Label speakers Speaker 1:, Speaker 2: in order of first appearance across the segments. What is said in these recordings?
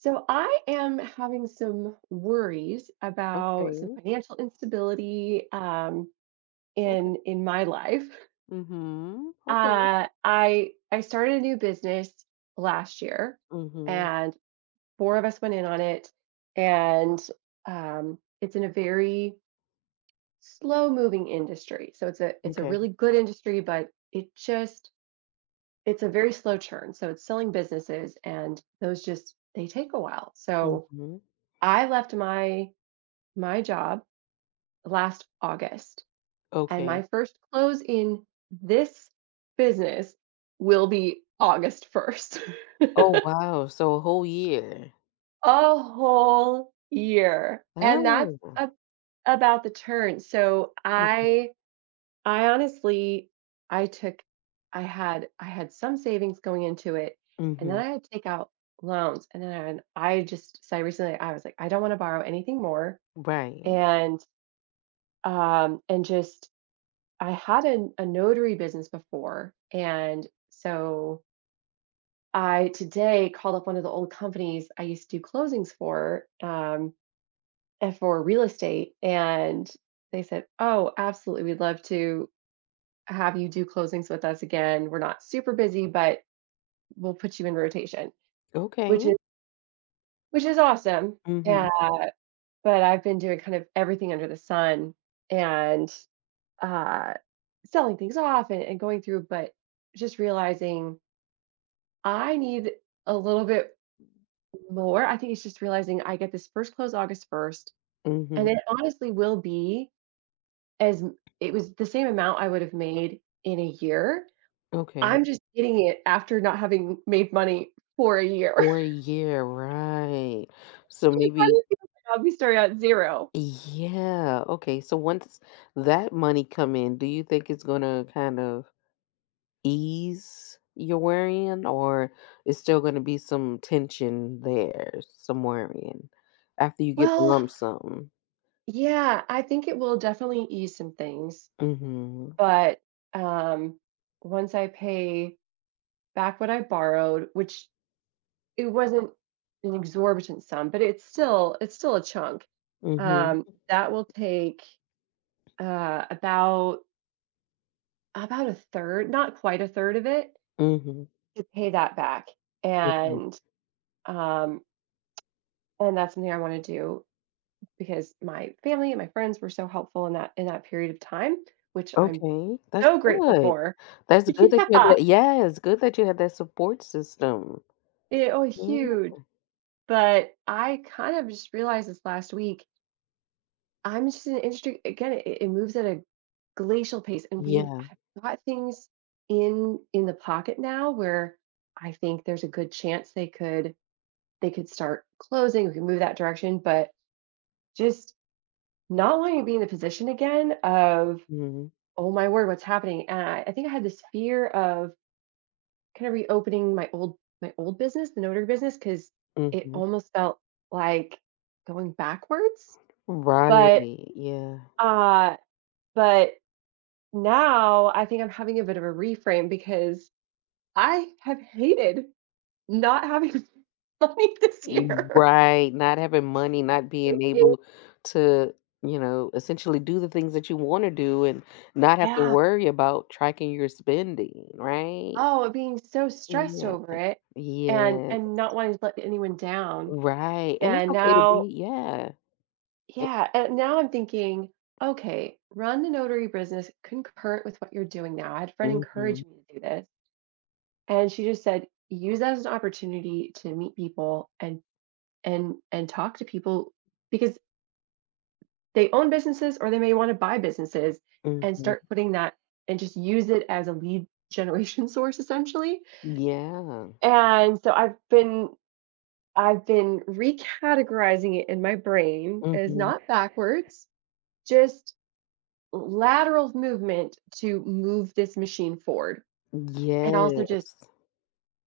Speaker 1: So I am having some worries about some
Speaker 2: Okay,
Speaker 1: financial instability,
Speaker 2: okay.
Speaker 1: in my life.
Speaker 2: Mhm. Okay.
Speaker 1: I started a new business last year,
Speaker 2: Mhm.
Speaker 1: and four of us went in on it, and it's in a very slow moving industry. So it's a
Speaker 2: Okay.
Speaker 1: really good industry, but it just it's a very slow churn. So it's selling businesses, and those just they take a while. So
Speaker 2: Mhm.
Speaker 1: I left my job last August, and
Speaker 2: Okay.
Speaker 1: my first close in this business will be August 1st.
Speaker 2: Oh, wow. So a whole year.
Speaker 1: A whole year. And that's
Speaker 2: Oh.
Speaker 1: a about the turn. So
Speaker 2: Okay.
Speaker 1: I honestly I took I had some savings going into it, and then
Speaker 2: Mhm.
Speaker 1: I had to take out loans. And then I just said recently, I was like, I don't want to borrow anything more.
Speaker 2: Right.
Speaker 1: And just I had an a notary business before, and so I today called up one of the old companies I used to do closings for, and for real estate, and they said, "Oh, absolutely, we'd love to have you do closings with us again. We're not super busy, but we'll put you in rotation," which
Speaker 2: Okay.
Speaker 1: is which is awesome. Yeah,
Speaker 2: Mhm.
Speaker 1: but I've been doing kind of everything under the sun and, uh, selling things off and going through, but just realizing I need a little bit more. I think it's just realizing I get this first close August 1st, and
Speaker 2: Mhm.
Speaker 1: it honestly will be as m it was the same amount I would have made in a year.
Speaker 2: Okay.
Speaker 1: I'm just getting it after not having made money for a year.
Speaker 2: For a year, right. So
Speaker 1: It
Speaker 2: maybe
Speaker 1: kinda feels like I'll be starting at 0.
Speaker 2: yeah. Okay. So once that money come in, do you think it's gonna kind of ease you're worrying, or it's still going to be some tension there, some worrying after you get the
Speaker 1: Well,
Speaker 2: lump sum?
Speaker 1: yeah, I think it will definitely ease some things,
Speaker 2: Hmm
Speaker 1: but, um, once I pay back what I borrowed, which it wasn't an exorbitant sum, but it's still a chunk.
Speaker 2: hmm
Speaker 1: That will take, uh, about about a third, not quite a third of it,
Speaker 2: hmm
Speaker 1: to pay that back,
Speaker 2: Okay.
Speaker 1: and, um, and that's something I wanna do because my family and my friends were so helpful in that period of time, which I'm
Speaker 2: Okay, that's
Speaker 1: so grateful
Speaker 2: good.
Speaker 1: for.
Speaker 2: That's good that you had that. Yes, good that you had that support system.
Speaker 1: Yeah. It was
Speaker 2: Yeah.
Speaker 1: huge. But I kind of just realized this last week I'm just in interesting again, it moves at a glacial pace, and we've
Speaker 2: Yeah.
Speaker 1: I've got things in the pocket now where I think there's a good chance they could start closing, we can move that direction, but just not wanting to be in the position again of,
Speaker 2: hmm
Speaker 1: "Oh my word, what's happening?" And I think I had this fear of kinda reopening my old business, the notary business, because it
Speaker 2: hmm
Speaker 1: almost felt like going backwards, but,
Speaker 2: Right. Yeah.
Speaker 1: uh but now I think I'm having a bit of a reframe because I have hated not having money this year.
Speaker 2: Right, not having money, not being able to, you know, essentially do the things that you want to do and not have to
Speaker 1: Yeah.
Speaker 2: worry about tracking your spending, right?
Speaker 1: Oh, being so stressed
Speaker 2: Yeah.
Speaker 1: over it and
Speaker 2: Yeah.
Speaker 1: and not wanting to let anyone down.
Speaker 2: Right. And it's
Speaker 1: And
Speaker 2: okay to
Speaker 1: now,
Speaker 2: be, yeah. It,
Speaker 1: yeah, and now I'm thinking, okay, run the notary business concurrent with what you're doing now. I had a friend encourage
Speaker 2: mhm.
Speaker 1: me to do this, and she just said, use that as an opportunity to meet people and and talk to people because they own businesses or they may want to buy businesses and
Speaker 2: Mhm.
Speaker 1: start putting that and just use it as a lead generation source essentially
Speaker 2: Yeah.
Speaker 1: and so I've been recategorizing it in my brain as
Speaker 2: Mhm.
Speaker 1: not backwards just lateral movement to move this machine forward and also just
Speaker 2: Yes.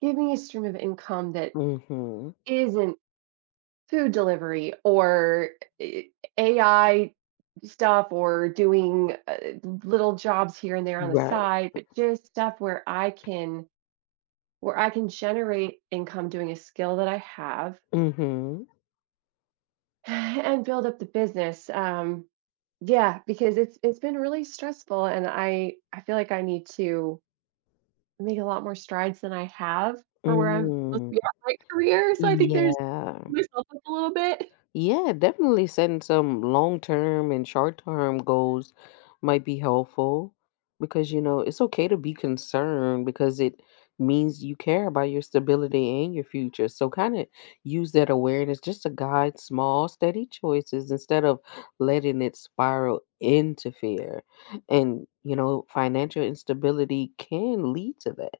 Speaker 1: give me a stream of income that
Speaker 2: Mhm.
Speaker 1: isn't food delivery or eh, AI stuff or doing little jobs here and there on the
Speaker 2: Right.
Speaker 1: side, but just stuff where I can generate income doing a skill that I have
Speaker 2: Mhm.
Speaker 1: and build up the business. Yeah, because it's been really stressful, and I feel like I need to make a lot more strides than I have for where I'm supposed to
Speaker 2: Mm.
Speaker 1: be at my career. So I think there's
Speaker 2: Yeah.
Speaker 1: myself up a little bit.
Speaker 2: Yeah, definitely setting some long term and short term goals might be helpful because, you know, it's okay to be concerned because it means you care about your stability and your future. So, kind of use that awareness just to guide small, steady choices instead of letting it spiral into fear. And, you know, financial instability can lead to that.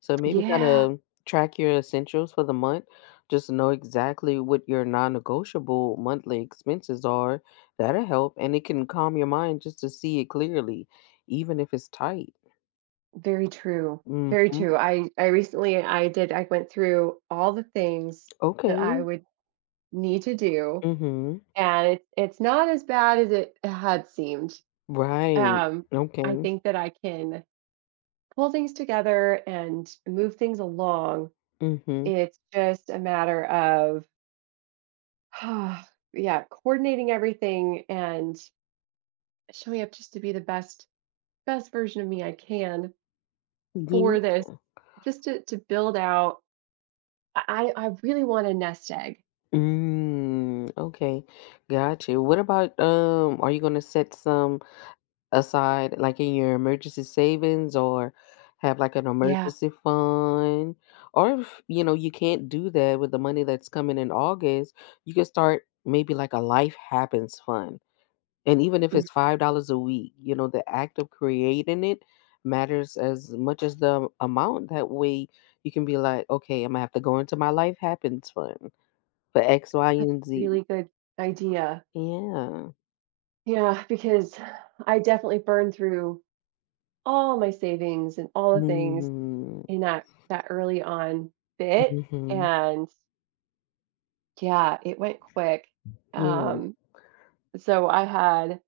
Speaker 2: So maybe kind
Speaker 1: Yeah.
Speaker 2: of track your essentials for the month. Just know exactly what your non-negotiable monthly expenses are. That'll help, and it can calm your mind just to see it clearly, even if it's tight.
Speaker 1: Very true, very
Speaker 2: Hmm
Speaker 1: true. I recently I did I went through all the things that I
Speaker 2: Okay.
Speaker 1: would need to do,
Speaker 2: hmm
Speaker 1: and it's not as bad as it had seemed.
Speaker 2: Right.
Speaker 1: Um, I
Speaker 2: Okay.
Speaker 1: think that I can pull things together and move things along.
Speaker 2: hmm
Speaker 1: It's just a matter of yeah, coordinating everything and showing up just to be the best best version of me I can
Speaker 2: Yeah.
Speaker 1: for this, just to build out I really want a nest egg.
Speaker 2: Mm, okay. Gotcha. What about are you gonna set some aside, like in your emergency savings, or have like an
Speaker 1: Yeah.
Speaker 2: emergency fund. Or if you know you can't do that with the money that's coming in August, you can start maybe like a life happens fund. And even if
Speaker 1: Mm.
Speaker 2: it's $5 a week, you know, the act of creating it matters as much as the amount. That way you can be like, okay, I'm gonna have to go into my life happens fund for X, Y,
Speaker 1: That's
Speaker 2: and
Speaker 1: a
Speaker 2: Z.
Speaker 1: really good idea.
Speaker 2: Yeah.
Speaker 1: Yeah, because I definitely burned through all my savings and all the things
Speaker 2: Mm-hmm.
Speaker 1: in that early on bit, and yeah, it went quick.
Speaker 2: Yeah.
Speaker 1: Um, so I had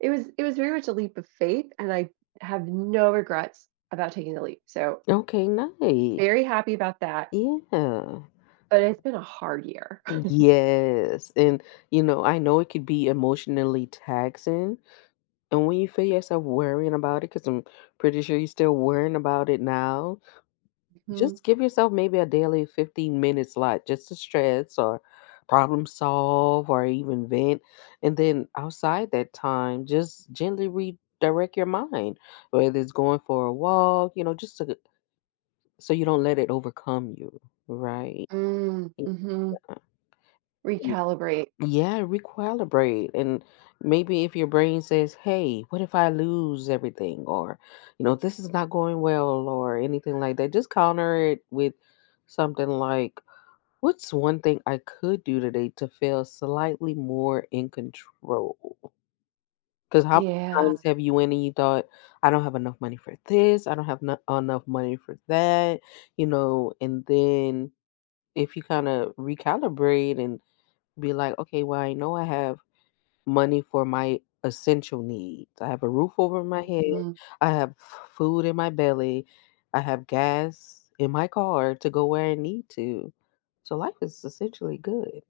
Speaker 1: it was very much a leap of faith, and I have no regrets about taking the leap. So
Speaker 2: Okay, nice.
Speaker 1: very happy about that,
Speaker 2: Yeah.
Speaker 1: but it's been a hard year.
Speaker 2: Yes. And, you know, I know it could be emotionally taxing. And when you feel yourself worrying about it, because I'm pretty sure you're still worrying about it now,
Speaker 1: hmm.
Speaker 2: just give yourself maybe a daily 15-minute slot just to stress or problem solve or even vent. And then outside that time, just gently redirect your mind, whether it's going for a walk, you know, just so, so you don't let it overcome you. Right.
Speaker 1: Mm-hmm.
Speaker 2: Yeah.
Speaker 1: Recalibrate.
Speaker 2: Yeah, recalibrate. And maybe if your brain says, hey, what if I lose everything? Or, you know, this is not going well or anything like that, just counter it with something like, what's one thing I could do today to feel slightly more in control? Because how many
Speaker 1: Yeah.
Speaker 2: times have you went and you thought, I don't have enough money for this, I don't have enough money for that, you know, and then if you kind of recalibrate and be like, okay, well, I know I have money for my essential needs. I have a roof over my head,
Speaker 1: Mhm.
Speaker 2: I have food in my belly, I have gas in my car to go where I need to. So life is essentially good.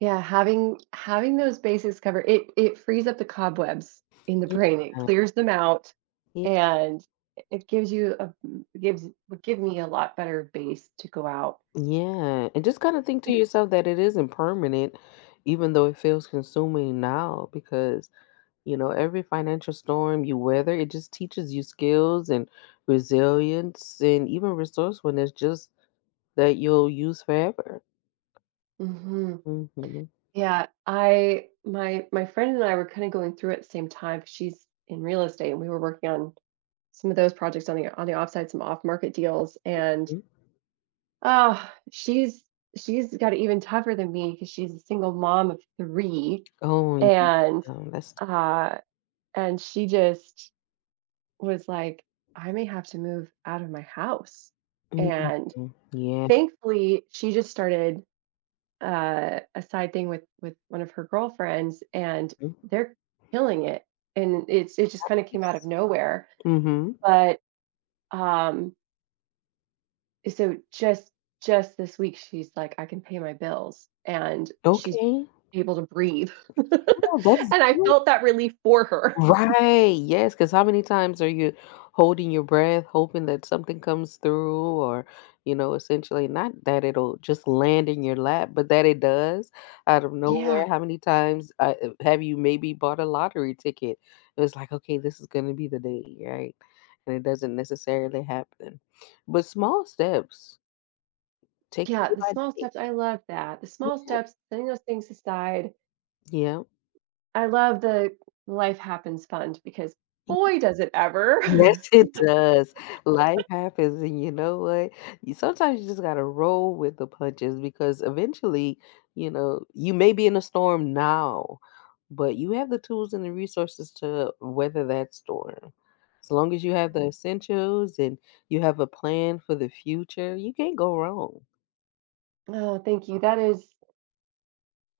Speaker 1: Yeah, having having those bases covered, it frees up the cobwebs in the brain, it
Speaker 2: Yeah.
Speaker 1: clears them out,
Speaker 2: y-
Speaker 1: and it gives you a gives would give me a lot better base to go out.
Speaker 2: Yeah, and just kind of think to
Speaker 1: Right.
Speaker 2: yourself that it isn't permanent, even though it feels consuming now, because you know, every financial storm you weather, it just teaches you skills and resilience and even resourcefulness just that you'll use forever.
Speaker 1: Mhm.
Speaker 2: Hmm
Speaker 1: Yeah, I my my friend and I were kinda going through at the same time, 'cause she's in real estate, and we were working on some of those projects on the offside, some off-market deals, and,
Speaker 2: Mhm.
Speaker 1: ah, she's she's got it even tougher than me because she's a single mom of 3.
Speaker 2: Oh, yeah,
Speaker 1: And,
Speaker 2: oh, that's
Speaker 1: uh, and she just was like, "I may have to move out of my house."
Speaker 2: mhm,
Speaker 1: And
Speaker 2: yeah.
Speaker 1: thankfully, she just started, a side thing with one of her girlfriends, and they're killing it, and it's it just kinda came out of
Speaker 2: Yes.
Speaker 1: nowhere,
Speaker 2: Mhm.
Speaker 1: but, um so just this week, she's like, "I can pay my bills," and she's
Speaker 2: Okay.
Speaker 1: able to breathe.
Speaker 2: Yeah, that's
Speaker 1: And I
Speaker 2: good.
Speaker 1: felt that relief for her.
Speaker 2: Right. Yes. Because how many times are you holding your breath, hoping that something comes through or, you know, essentially not that it'll just land in your lap, but that it does out of
Speaker 1: Yeah.
Speaker 2: nowhere. How many times have you maybe bought a lottery ticket? It was like, okay, this is going to be the day, right? And it doesn't necessarily happen. But small steps. Take it
Speaker 1: Yeah,
Speaker 2: day
Speaker 1: the
Speaker 2: by
Speaker 1: small
Speaker 2: day.
Speaker 1: steps, I love that. The small steps, setting those things aside.
Speaker 2: Yeah.
Speaker 1: I love the Life Happens Fund because
Speaker 2: Y
Speaker 1: boy, does it
Speaker 2: yes,
Speaker 1: ever.
Speaker 2: it does. Life happens, and you know what? You sometimes you just gotta roll with the punches because eventually, you know, you may be in a storm now, but you have the tools and the resources to weather that storm. As long as you have the essentials and you have a plan for the future, you can't go wrong.
Speaker 1: Oh, thank you. That is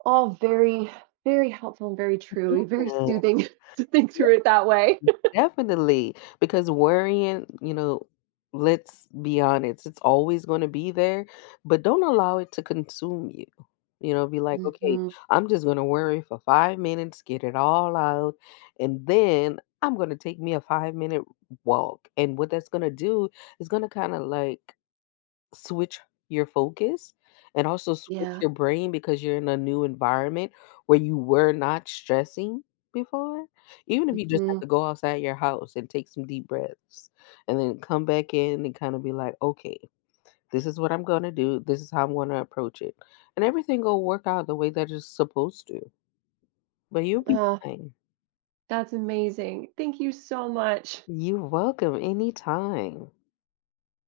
Speaker 1: all very, very helpful and very true, very
Speaker 2: Yeah.
Speaker 1: soothing to think through it that way.
Speaker 2: Definitely, because worrying, you know, let's be honest, it's always going to be there, but don't allow it to consume you. You know, be like, okay,
Speaker 1: hmm.
Speaker 2: I'm just going to worry for 5 minutes, get it all out, and then I'm going to take me a 5 minute walk. And what that's going to do is going to kind of like switch your focus and also switch
Speaker 1: Yeah.
Speaker 2: your brain because you're in a new environment where you were not stressing before. Even if you just have
Speaker 1: hmm.
Speaker 2: to go outside your house and take some deep breaths and then come back in and kind of be like, okay, this is what I'm going to do. This is how I'm going to approach it. And everything will work out the way that it's supposed to. But you'll be
Speaker 1: Oh,
Speaker 2: fine.
Speaker 1: that's amazing. Thank you so much.
Speaker 2: You're welcome anytime.